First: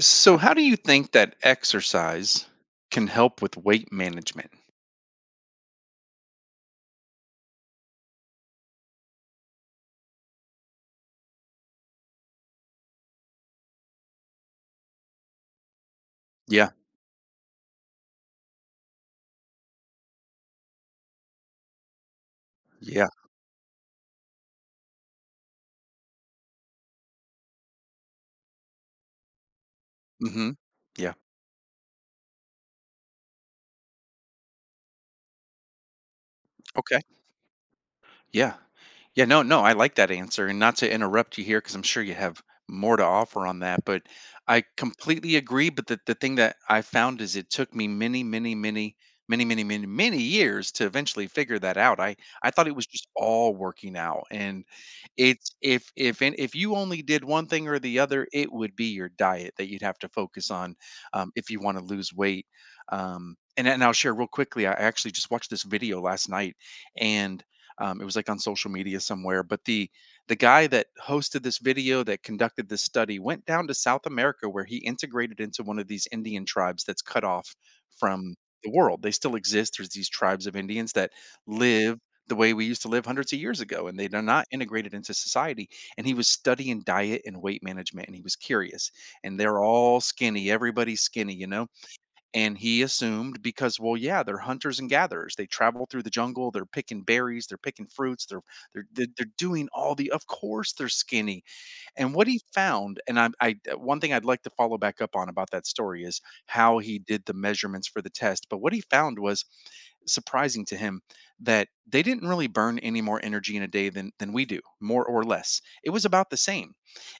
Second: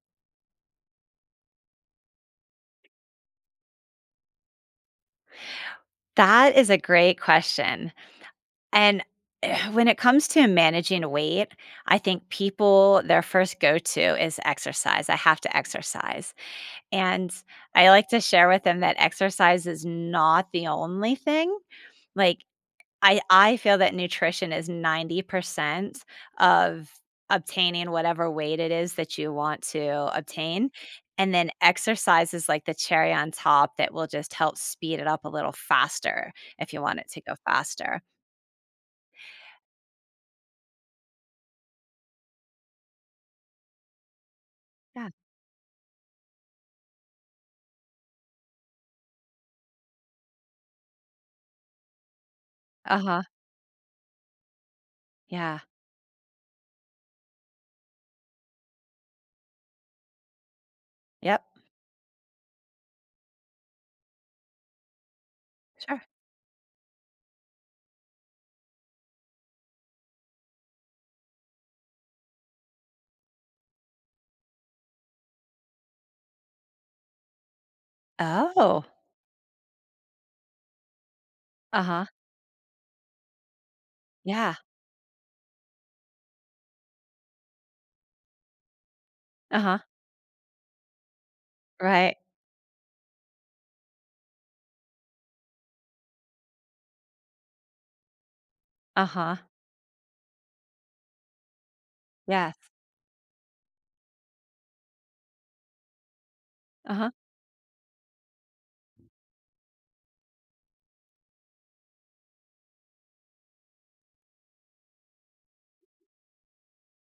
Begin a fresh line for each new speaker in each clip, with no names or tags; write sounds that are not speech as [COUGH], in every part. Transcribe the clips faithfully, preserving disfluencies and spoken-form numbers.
So, how do you think that exercise can help with weight management?
That is a great question. And eh, when it comes to managing weight, I think people, their first go to is exercise. I have to exercise.
Yeah,
And I like to share with them that exercise is not the only thing. Like,
yeah,
I I feel that nutrition is ninety percent of obtaining whatever weight it is that you want to
hmm
obtain,
yeah.
and then exercise is like the cherry on top that will just help speed it up a little faster if you
Okay.
want it to go faster.
Yeah. Yeah, no, no, I like that answer. And not to interrupt you here, because I'm sure you have more to offer on that, but I
Yeah.
completely agree. But the, the thing that I found is it took me many, many, many, many, many, many, many years to eventually figure that out. I, I thought it was just
Uh-huh.
all working out. And it's
Yeah.
if if and if you only did one thing or the other, it would be your diet that you'd have to focus on um,
Yep.
if you want to lose weight. Um, and, and I'll share real quickly. I actually just watched this video
Sure.
last night and um, it was like on social media somewhere, but the the guy that hosted this video that conducted this study went down to South America, where he integrated into one of these Indian tribes that's cut off from the
Oh.
world. They still exist. There's these tribes of Indians that live
Uh-huh.
the way we used to live hundreds of years ago, and they are not
Yeah.
integrated into society. And he was studying diet and weight management, and he was curious, and they're
Uh-huh.
all skinny. Everybody's skinny, you know.
Right.
And he assumed because, well, yeah, they're hunters and gatherers. They travel through the jungle. They're picking berries. They're picking fruits. They're they're they're, they're
Uh-huh.
doing all the. Of course, they're skinny. And what he
Yes.
found, and I, I uh, one thing I'd like to follow back up on about that story is how he
Uh-huh.
did the measurements for the test. But what he found was surprising to him, that they didn't really burn any more energy in a day than than we do, more or less. It was about the same.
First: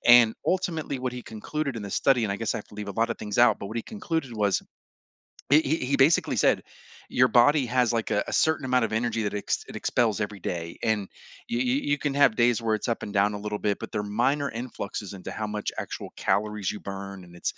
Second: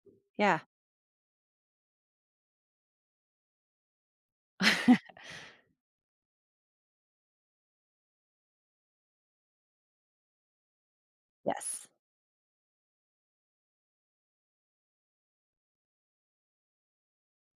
And
Yeah.
ultimately, what he concluded in the study, and I guess I have to leave a lot of things out, but what he concluded was
[LAUGHS]
he he he basically said your body has like a, a certain amount of energy that ex- it expels every day. And you, you
Yes.
you can have days where it's up and down a little bit, but they're minor influxes into how much actual calories you burn. And it's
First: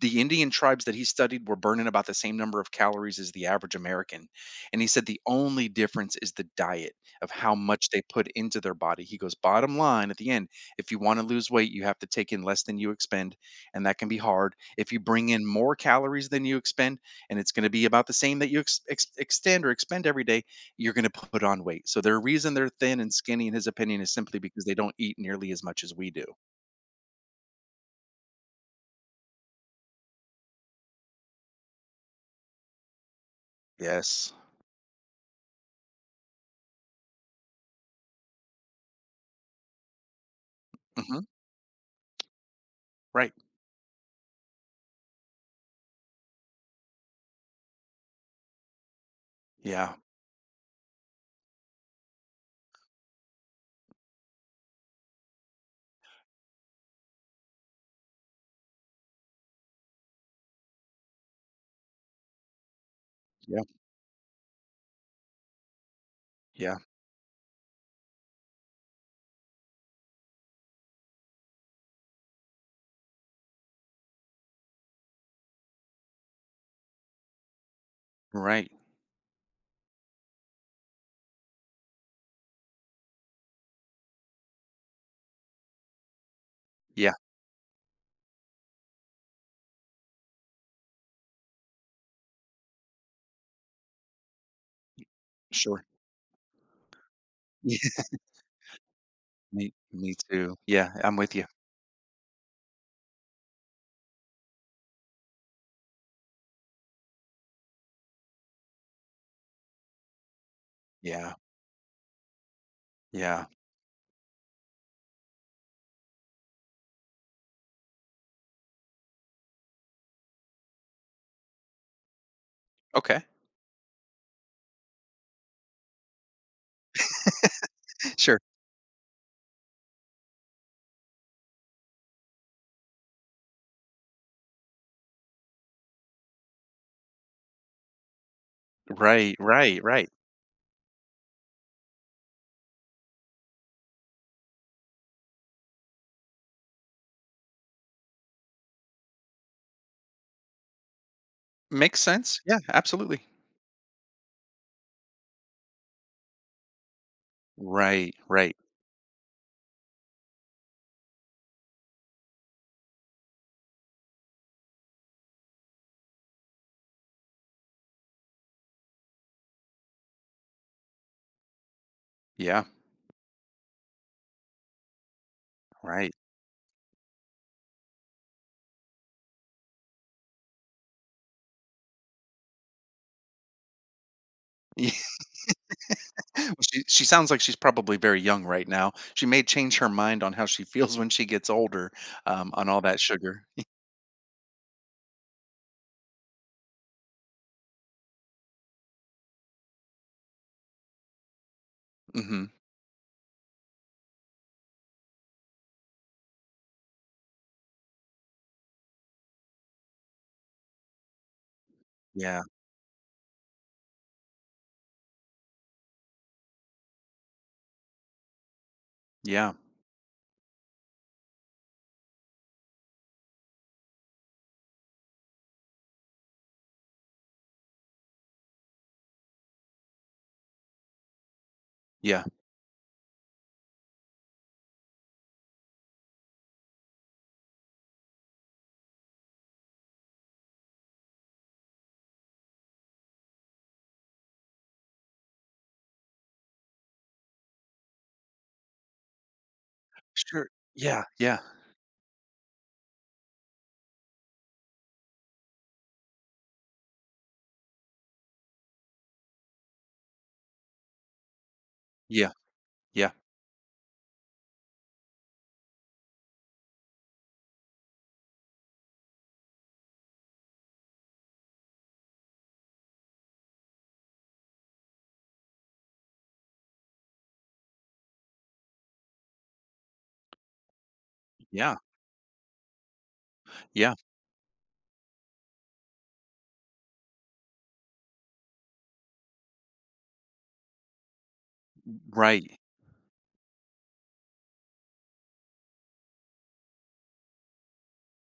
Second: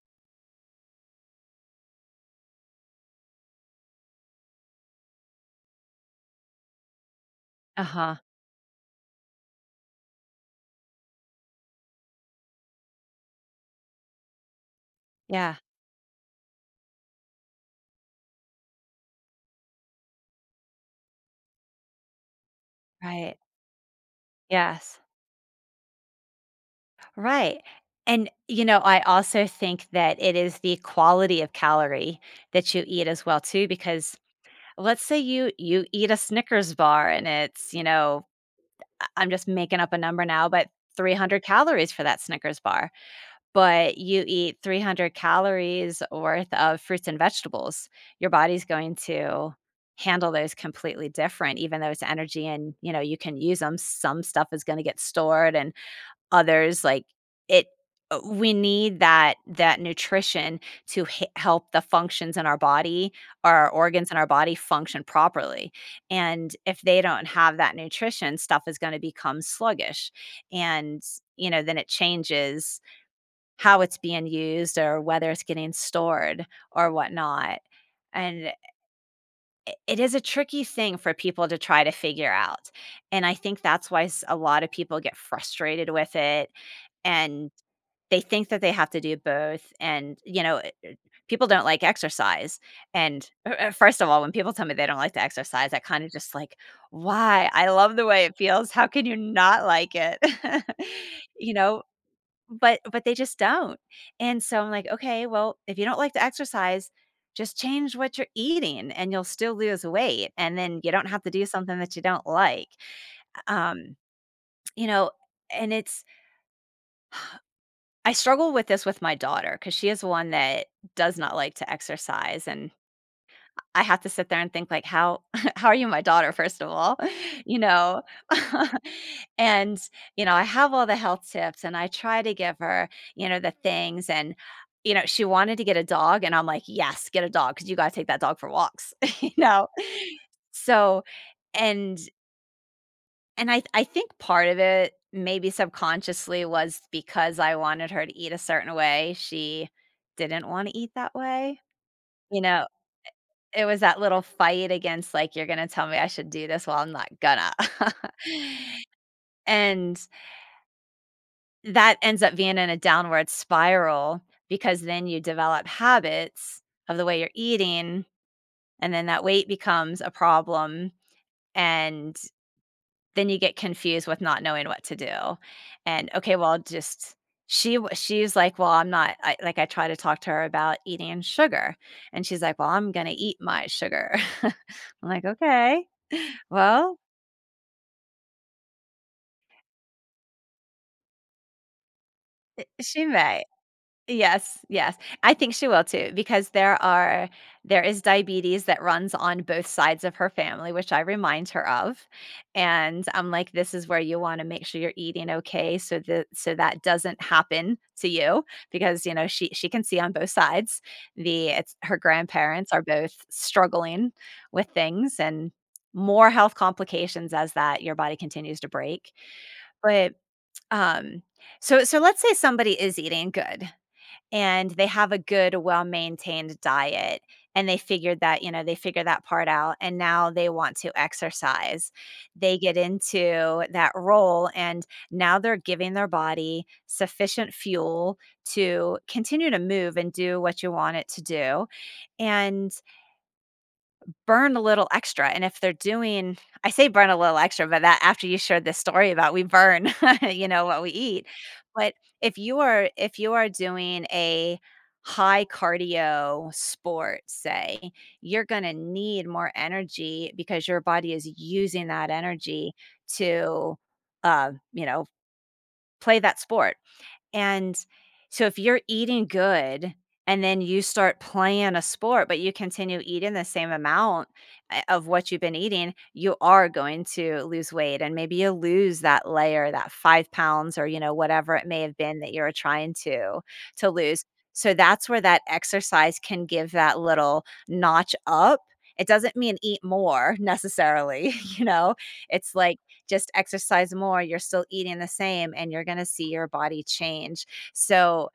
the Indian tribes that he studied were burning about the same number of calories as the average American. And he said the only difference is the diet of how much they
Uh-huh.
put into their body. He goes, bottom line at the end, if you want to lose weight, you have to take in less than you expend. And that can be hard. If you bring in
Yeah.
more calories than you expend, and it's going to be about the same that you ex- ex- extend or expend every day, you're going to put on weight. So the reason they're thin and
Right.
skinny, in his opinion, is simply because they don't
Yes.
eat nearly as much as we do.
Right. And, you know, I also think that it is the quality of calorie that you eat as well too because
Yes.
let's say you you eat a Snickers bar and it's, you know, I- I'm just making up a number now, but
Hmm.
three hundred calories for that Snickers bar.
Right.
But you eat three hundred calories worth of fruits and vegetables. Your body's going to
Yeah.
handle those completely different even though it's energy and, you know, you can use them. Some stuff is going to get stored and others, like, it uh, we need that that nutrition to he help the functions in our body,
Yeah.
our organs in our body function properly, and
Yeah.
if they don't have that nutrition, stuff is gonna become sluggish, and, you know, then it changes how it's being used or whether it's getting stored or whatnot, and I
Right.
it is a tricky thing for people to try to figure out, and I think that's why s a lot of people get frustrated with it
Yeah,
and they think that they have to do both, and, you know, eh, people don't like exercise, and, uh uh, first of all, when people tell me they don't like to exercise, I
sure.
kinda just like, "Why? I love
Yeah,
the way it feels, how can you
[LAUGHS]
not
me
like
me
it?"
too.
[LAUGHS]
Yeah, I'm with you.
You know? But but they just don't, and so I'm like, "Okay, well, if you don't like to exercise, just change what you're eating and you'll still lose weight, and then you don't have to
Yeah,
do something that you don't like."
yeah.
Um, you know, and it's I struggle with this with my daughter because she is one that does not like to exercise, and
Okay,
I have to sit there and think like, "How [LAUGHS] how are you my daughter, first of all?" [LAUGHS] You know?
[LAUGHS] sure.
[LAUGHS] And, you know, I have all the health tips, and I try to give her, you know, the things, and, you know, she wanted to get a dog, and I'm like, "Yes, get a dog, because you gotta take that dog for walks." [LAUGHS] You
Right,
know?
right, right.
So and and I I think part of it, maybe subconsciously, was because I wanted her to eat a certain way, she didn't wanna eat that way,
Makes
you
sense. Yeah,
know?
absolutely.
It was that little fight against, like, "You're gonna tell me I should do this? Well, I'm not gonna."
Right, right.
[LAUGHS] And that ends up being in a downward spiral because then you develop habits of the way you're eating, and then that weight becomes a problem, and
Yeah,
then you get confused with not knowing what to do. And
right.
okay, well, just she w- she's like, well, I'm not I, like I try to talk to her about eating sugar, and she's like, well, I'm gonna eat my sugar. [LAUGHS] I'm like,
[LAUGHS]
okay,
Yeah. Well, she
well,
she sounds like she's probably very young right now. She may change her mind on how she feels when she gets older, um, on all that
she
sugar.
may. Yes, yes. I think she will too because there are there is diabetes that runs on both sides of her family, which I remind her of.
Mhm.
And I'm like, this is where you want to make sure you're eating okay so that so that doesn't happen to you because you know she she can see on both sides. The It's her
Yeah,
grandparents are both struggling with things and more health complications as that your body continues to break.
yeah,
But um so so let's say somebody is eating good and they have a good, well-maintained diet, and they figured that you know, they figured that part out, and now they want to exercise.
yeah.
They get into that role, and now they're giving their body sufficient fuel to continue to move and do what you want it to do, and burn a little extra, and if they're doing I say burn a little extra, but that after you shared this story about we burn, [LAUGHS]
Sure.
you know, what we
Yeah,
eat.
yeah,
But if you are if you are doing a high cardio sport, say, you're gonna need more energy because your body is using that
yeah,
energy
yeah,
to, uh, you know, play that sport. And so if you're eating good and then you start playing a sport, but you continue eating the same amount uh, of what you've been eating, you are going to lose weight. And maybe you lose that layer, that five pounds or, you know, whatever it
yeah,
may have been that you're trying to to
yeah.
lose. So that's where that exercise can give that little notch up. It doesn't mean eat more necessarily, [LAUGHS] you know. It's
Right.
like just exercise more, you're still eating the same and you're going to see your body change. So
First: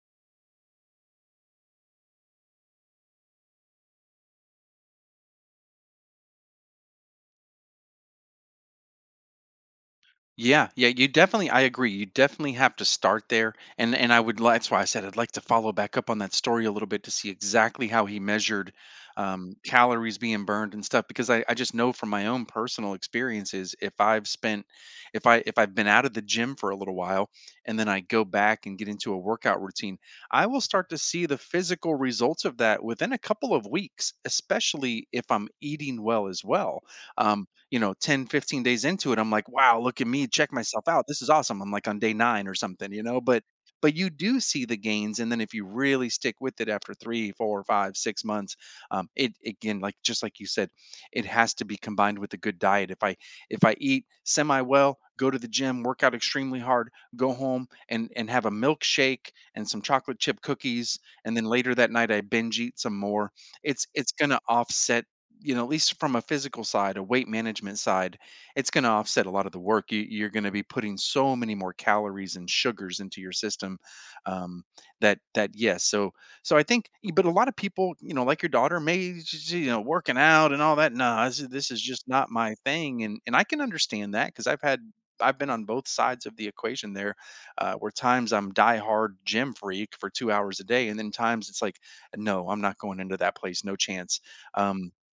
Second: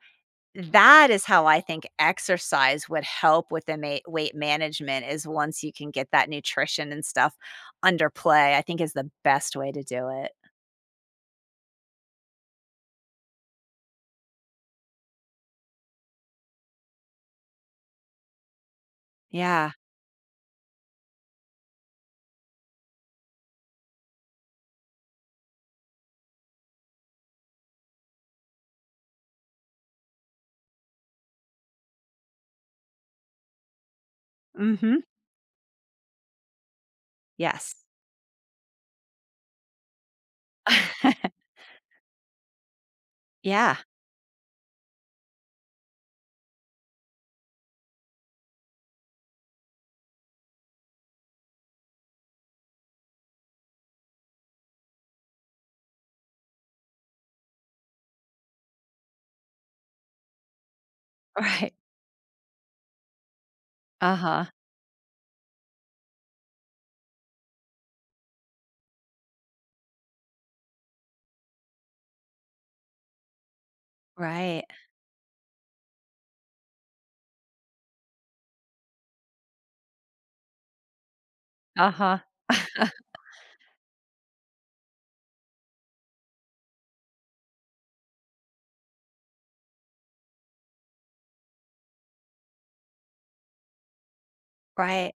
that is how I think exercise would help with the ma- weight management is once you can get that nutrition and stuff under play, I think is the best way to do it.
Yeah, yeah, you definitely I agree. You definitely have to start there. And and I would li- that's why I said I'd like to follow back up on that story a little bit to see exactly how he measured um
Yeah.
calories being burned and stuff, because I, I just know from my own personal experiences if I've spent if I if I've been out of the gym for a little while and then I go back and get into a workout routine, I will start to see the physical results of that within a couple of weeks,
Mm-hmm.
especially if I'm eating well as well. um,
Yes.
you know, ten, fifteen days into it, I'm like, wow, look at me, check myself out. This is
[LAUGHS]
awesome. I'm like on day nine or something, you know, but
Yeah.
but you do see the gains. And then if you really stick with it after three, four, five, six months, um, it again, like just like you said, it has to be combined with a good diet. If I if I eat semi well, go to the gym, work out extremely hard, go home and and have a milkshake and some chocolate chip cookies, and then later
Right.
that night I binge eat some more. It's it's gonna
Uh-huh.
offset, you know, at least from a physical side, a weight management side, it's going to offset a lot of the work. You, you're going to be putting so many more calories and sugars into your system. Um,
Right.
that that yes, so so I think, but a lot of people, you know, like your daughter, may just, you know, working out and all that. Nah, this, is- this is just
Uh-huh.
not my
[LAUGHS]
thing, and and I can understand that because I've had. I've been on both sides of the equation there, uh, where times I'm diehard gym freak for two hours a day, and then times it's like, no, I'm not going into that place, no chance. Um,
Right.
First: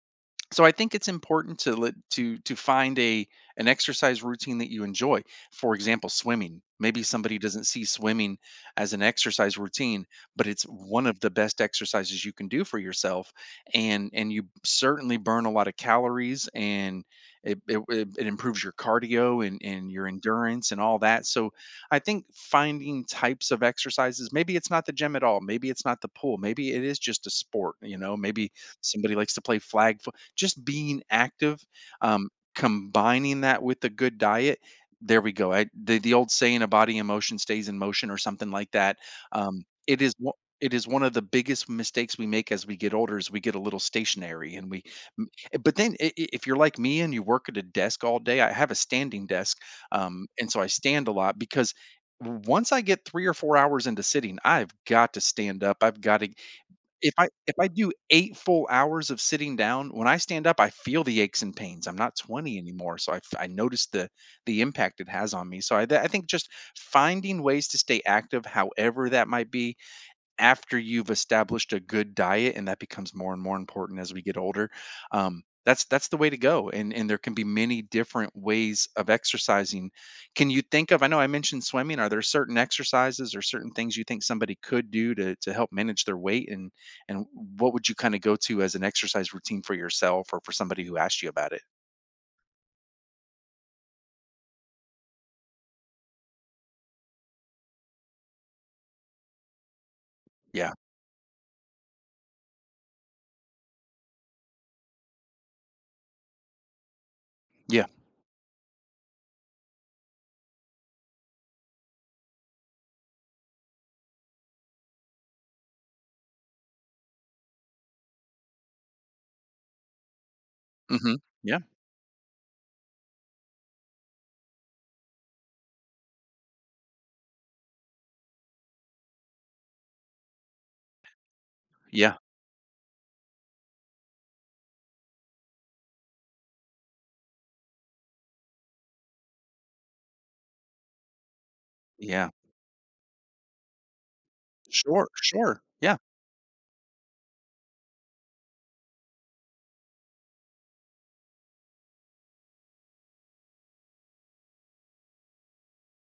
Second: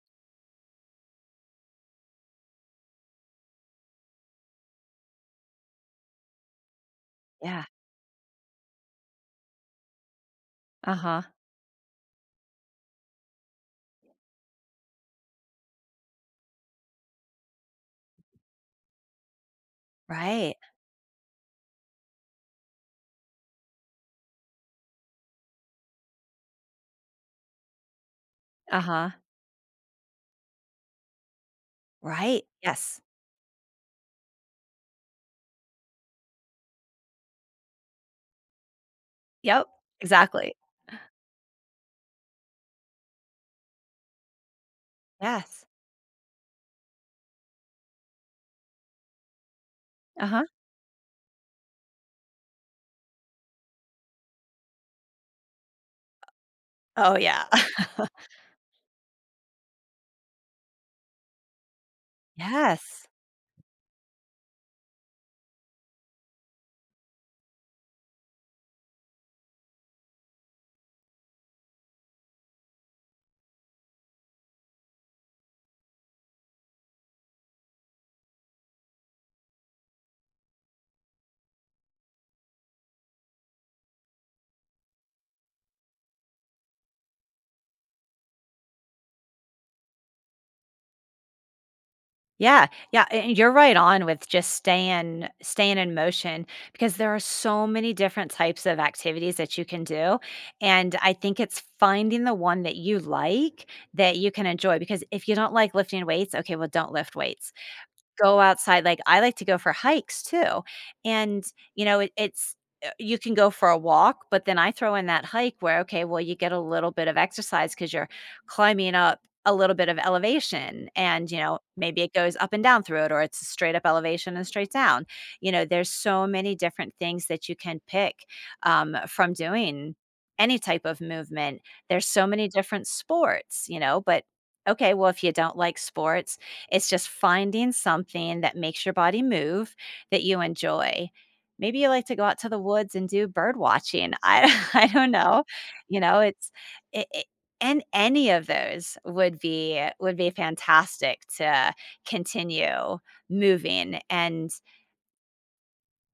so I think it's important to let to to find a an exercise routine that you enjoy. For example, swimming. Maybe somebody doesn't
Yeah.
see swimming as an exercise routine, but it's one of
Uh-huh.
the best exercises you can do for yourself, and and you certainly burn a lot of calories, and it it, it it improves your cardio and and your
Right.
endurance and all that. So I think finding types of exercises. Maybe it's not the gym at all. Maybe it's not the pool. Maybe it is just a sport. You know, maybe
Uh-huh.
somebody likes to play flag, just being active, um,
Right. Yes.
combining that with a good diet. There we go. I, the the old saying, "A body in motion stays in motion," or something like that. Um,
Yep.
it is one-
Exactly.
it is one of the biggest mistakes we make as we get older. Is we get a little stationary and we, m- eh,
Yes.
but then i- i- if you're like me and you work at a desk all day, I have a standing desk, um,
Uh-huh.
and so I stand a lot because once I get three or four hours into sitting, I've got to stand up. I've got to if
Oh,
I
yeah.
if I
[LAUGHS]
do eight full hours of sitting down, when I stand up, I feel the aches and pains. I'm not twenty anymore,
Yes.
so I f I notice the the impact it has on me. So I th I think just finding ways to stay active, however that might be, after you've established a good diet. And that becomes more and more important as we get older. um, that's that's the way to go, and and there can be many different ways of exercising. Can you think of, I know I mentioned swimming, are there certain exercises or certain things you think somebody could do to to help manage their weight, and and what would you kind of go to as an exercise routine for yourself or for somebody who asked you about it?
Yeah, yeah, and you're right on with just staying staying in motion because there are so many different types of activities that you can do,
Yeah,
and I think it's finding the one that you like that you can enjoy because if you don't like lifting weights, okay, well, don't lift weights.
yeah,
Go outside, like, I like to go for hikes too, and, you know, it it's uh, you can go for a walk, but then I throw in that hike where, okay, well, you get a little bit of exercise because 'cause you're climbing up a little bit of elevation
hmm,
and, you know,
yeah,
maybe it goes up and down through it or it's straight up elevation and straight down. You know, there's so many different things that you can pick, um, from doing any type of movement. There's
yeah,
so many different sports, you know, but okay, well, if you don't like sports, it's just finding something that makes your body move that you enjoy. Maybe you like to go
yeah.
out to the woods and do bird watching. I [LAUGHS] I
Sure,
don't know.
sure. Yeah,
You know, it's it, it and any of those would be would be fantastic to continue moving and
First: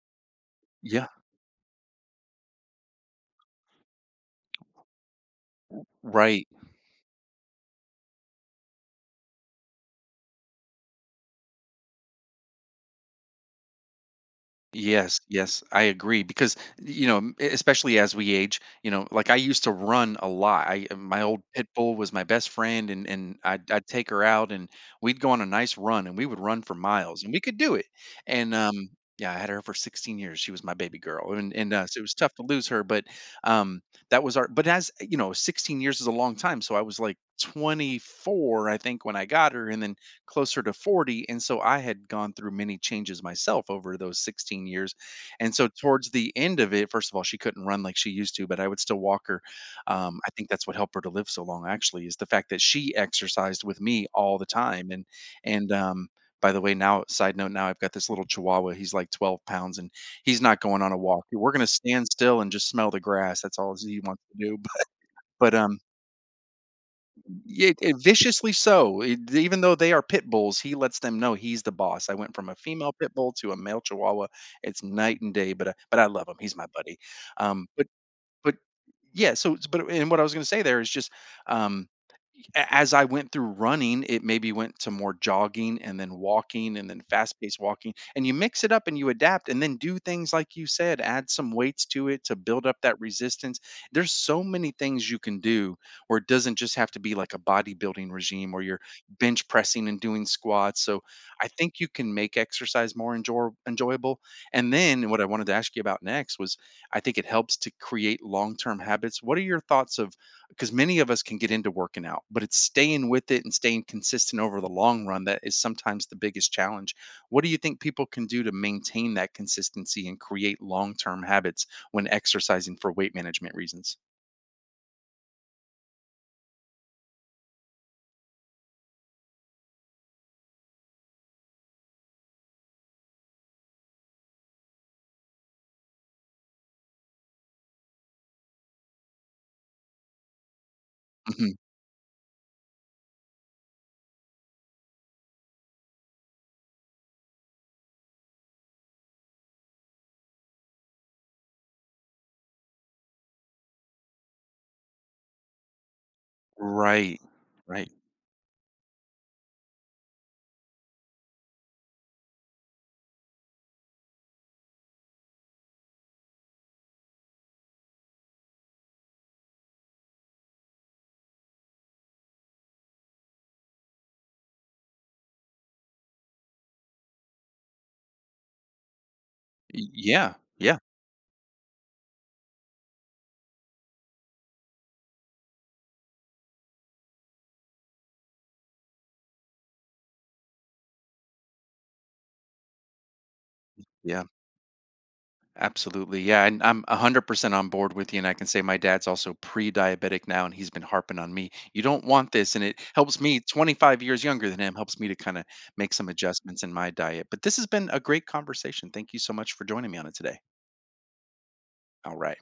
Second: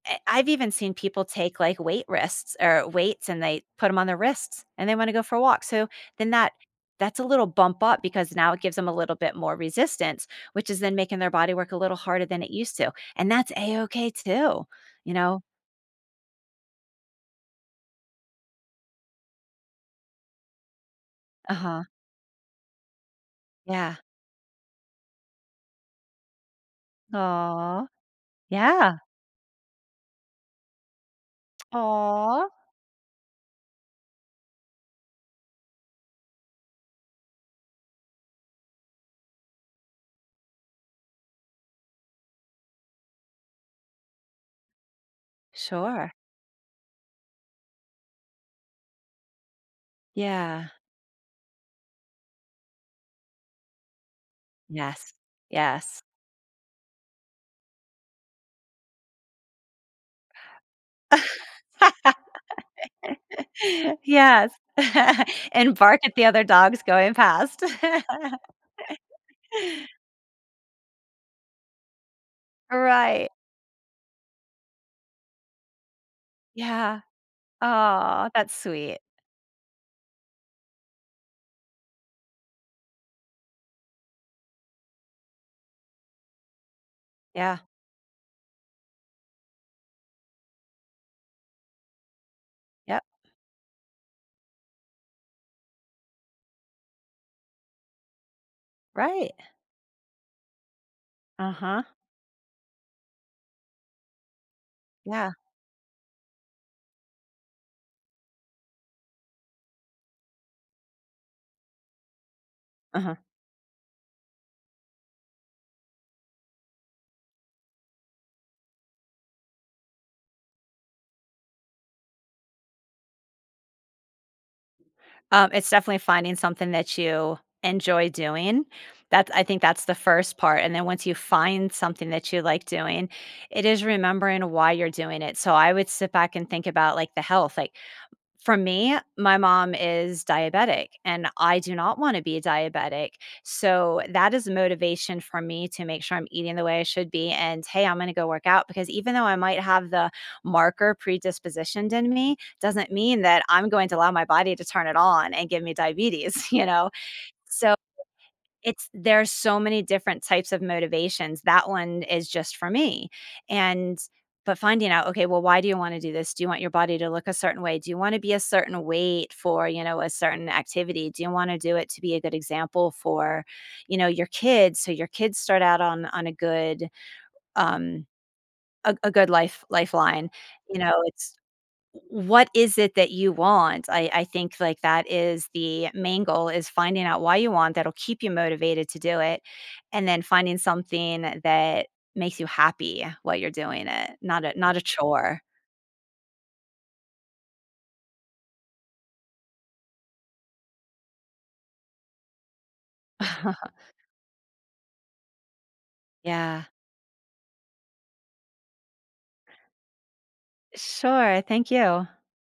I I've even seen
yeah,
people take, like, weight wrists or weights, and they put them on their wrists, and they wanna go for a walk, so then
right.
that that's a little bump up because now it gives them a little bit more resistance, which is then making their body work a little harder than it used to, and that's A-okay too, you
Yes,
know?
yes, I agree, because you know, m- e, especially as we age, you know, like I used to run a lot. I uh, my old pit
Uh-huh.
bull was my best friend, and and I'd, I'd
Yeah.
take her out, and we'd go on a nice run, and we would run for miles, and we could do it.
Aw.
And um,
Yeah.
yeah, I had her for sixteen years. She was my baby girl, and and uh, so it was tough to
Aw.
lose her. But um, that was our. But as you know, sixteen years is a long time, so I was like twenty-four, I think, when I got her, and then closer to forty. And so I had gone through many changes myself over those sixteen years. And so towards
Sure.
the end of it, first of all, she couldn't run like she used to, but I would still walk her. Um, I think that's
Yeah.
what helped her to live so long actually is the fact that she exercised with me all the time. And
Yes.
and
Yes.
um by the way, now side note, now I've got this little chihuahua. He's like twelve pounds, and he's not going on a walk.
[LAUGHS]
We're gonna stand still and just smell the grass. That's all he wants to
Yes.
do. [LAUGHS]
[LAUGHS]
But, but
And
um
bark at the other dogs going past.
yeah, eh,
[LAUGHS]
viciously so, e even though they are pit bulls, he lets them know he's the boss. I went from a female pit
Right.
bull to a male chihuahua. It's night and day, but I but I love him. He's my buddy.
Yeah.
Um, but
Oh, that's
but
sweet.
yeah, so but and what I was gonna say there is just, um as I went through running, it maybe went to more jogging and then walking and then fast
Yeah.
paced walking. And you mix it up and you adapt and then do things like you said, add some weights to it to build up that
Yep.
resistance. There's so many things you can do where it doesn't just have to be like a bodybuilding regime where you're
Right.
bench pressing and doing squats. So I think
Uh-huh.
you can make exercise more enjoy- enjoyable. And then what I
Yeah.
wanted to ask you about next was I think it helps to create long term habits. What are your thoughts of? Because many of us can get into working out, but it's staying
Uh-huh.
with it and staying consistent over the long run that is sometimes the biggest challenge. What do you think people can do to maintain that consistency and create long term habits when exercising for weight management reasons?
Um, it's definitely finding something that you enjoy doing. That's I think that's the first part, and then once you find something that you like doing, it is remembering why you're doing it. So I would sit back and think about, like, the health, like, for me, my mom is diabetic, and
Mhm.
I do not wanna be diabetic, so that is motivation for me to make sure I'm eating the way I should be, and, "Hey, I'm gonna go work out," because even though I might have the marker predispositioned in me, doesn't mean that I'm going to allow my body to turn it on and give me diabetes, [LAUGHS] you know?
Right.
So
Right.
it's there's so many different types of motivations. That one is just for me, and but finding out, okay, well, why do you wanna do this? Do you want your body to look a certain way? Do you wanna be a certain weight for, you know, a certain activity? Do you wanna do it to be a good example for, you know, your kids, so your kids start out on on a good, um, a a good life
Y-
lifeline?
Yeah. Yeah.
You know, it's what is it that you want? I, I think like that is the main goal is finding out why you want that'll keep you motivated to do it and then finding something that makes you happy while you're doing it,
Yeah.
not a not a chore.
Absolutely. Yeah. And I'm one hundred percent on board with you. And I can say my dad's also pre diabetic now, and he's been harping on me. You don't want this. And it helps me,
[LAUGHS]
twenty-five years younger than him, helps me to kind of make some adjustments
Yeah.
in my diet. But this has been a great conversation. Thank you so much for joining me on it today.
Sure. Thank you.
All right.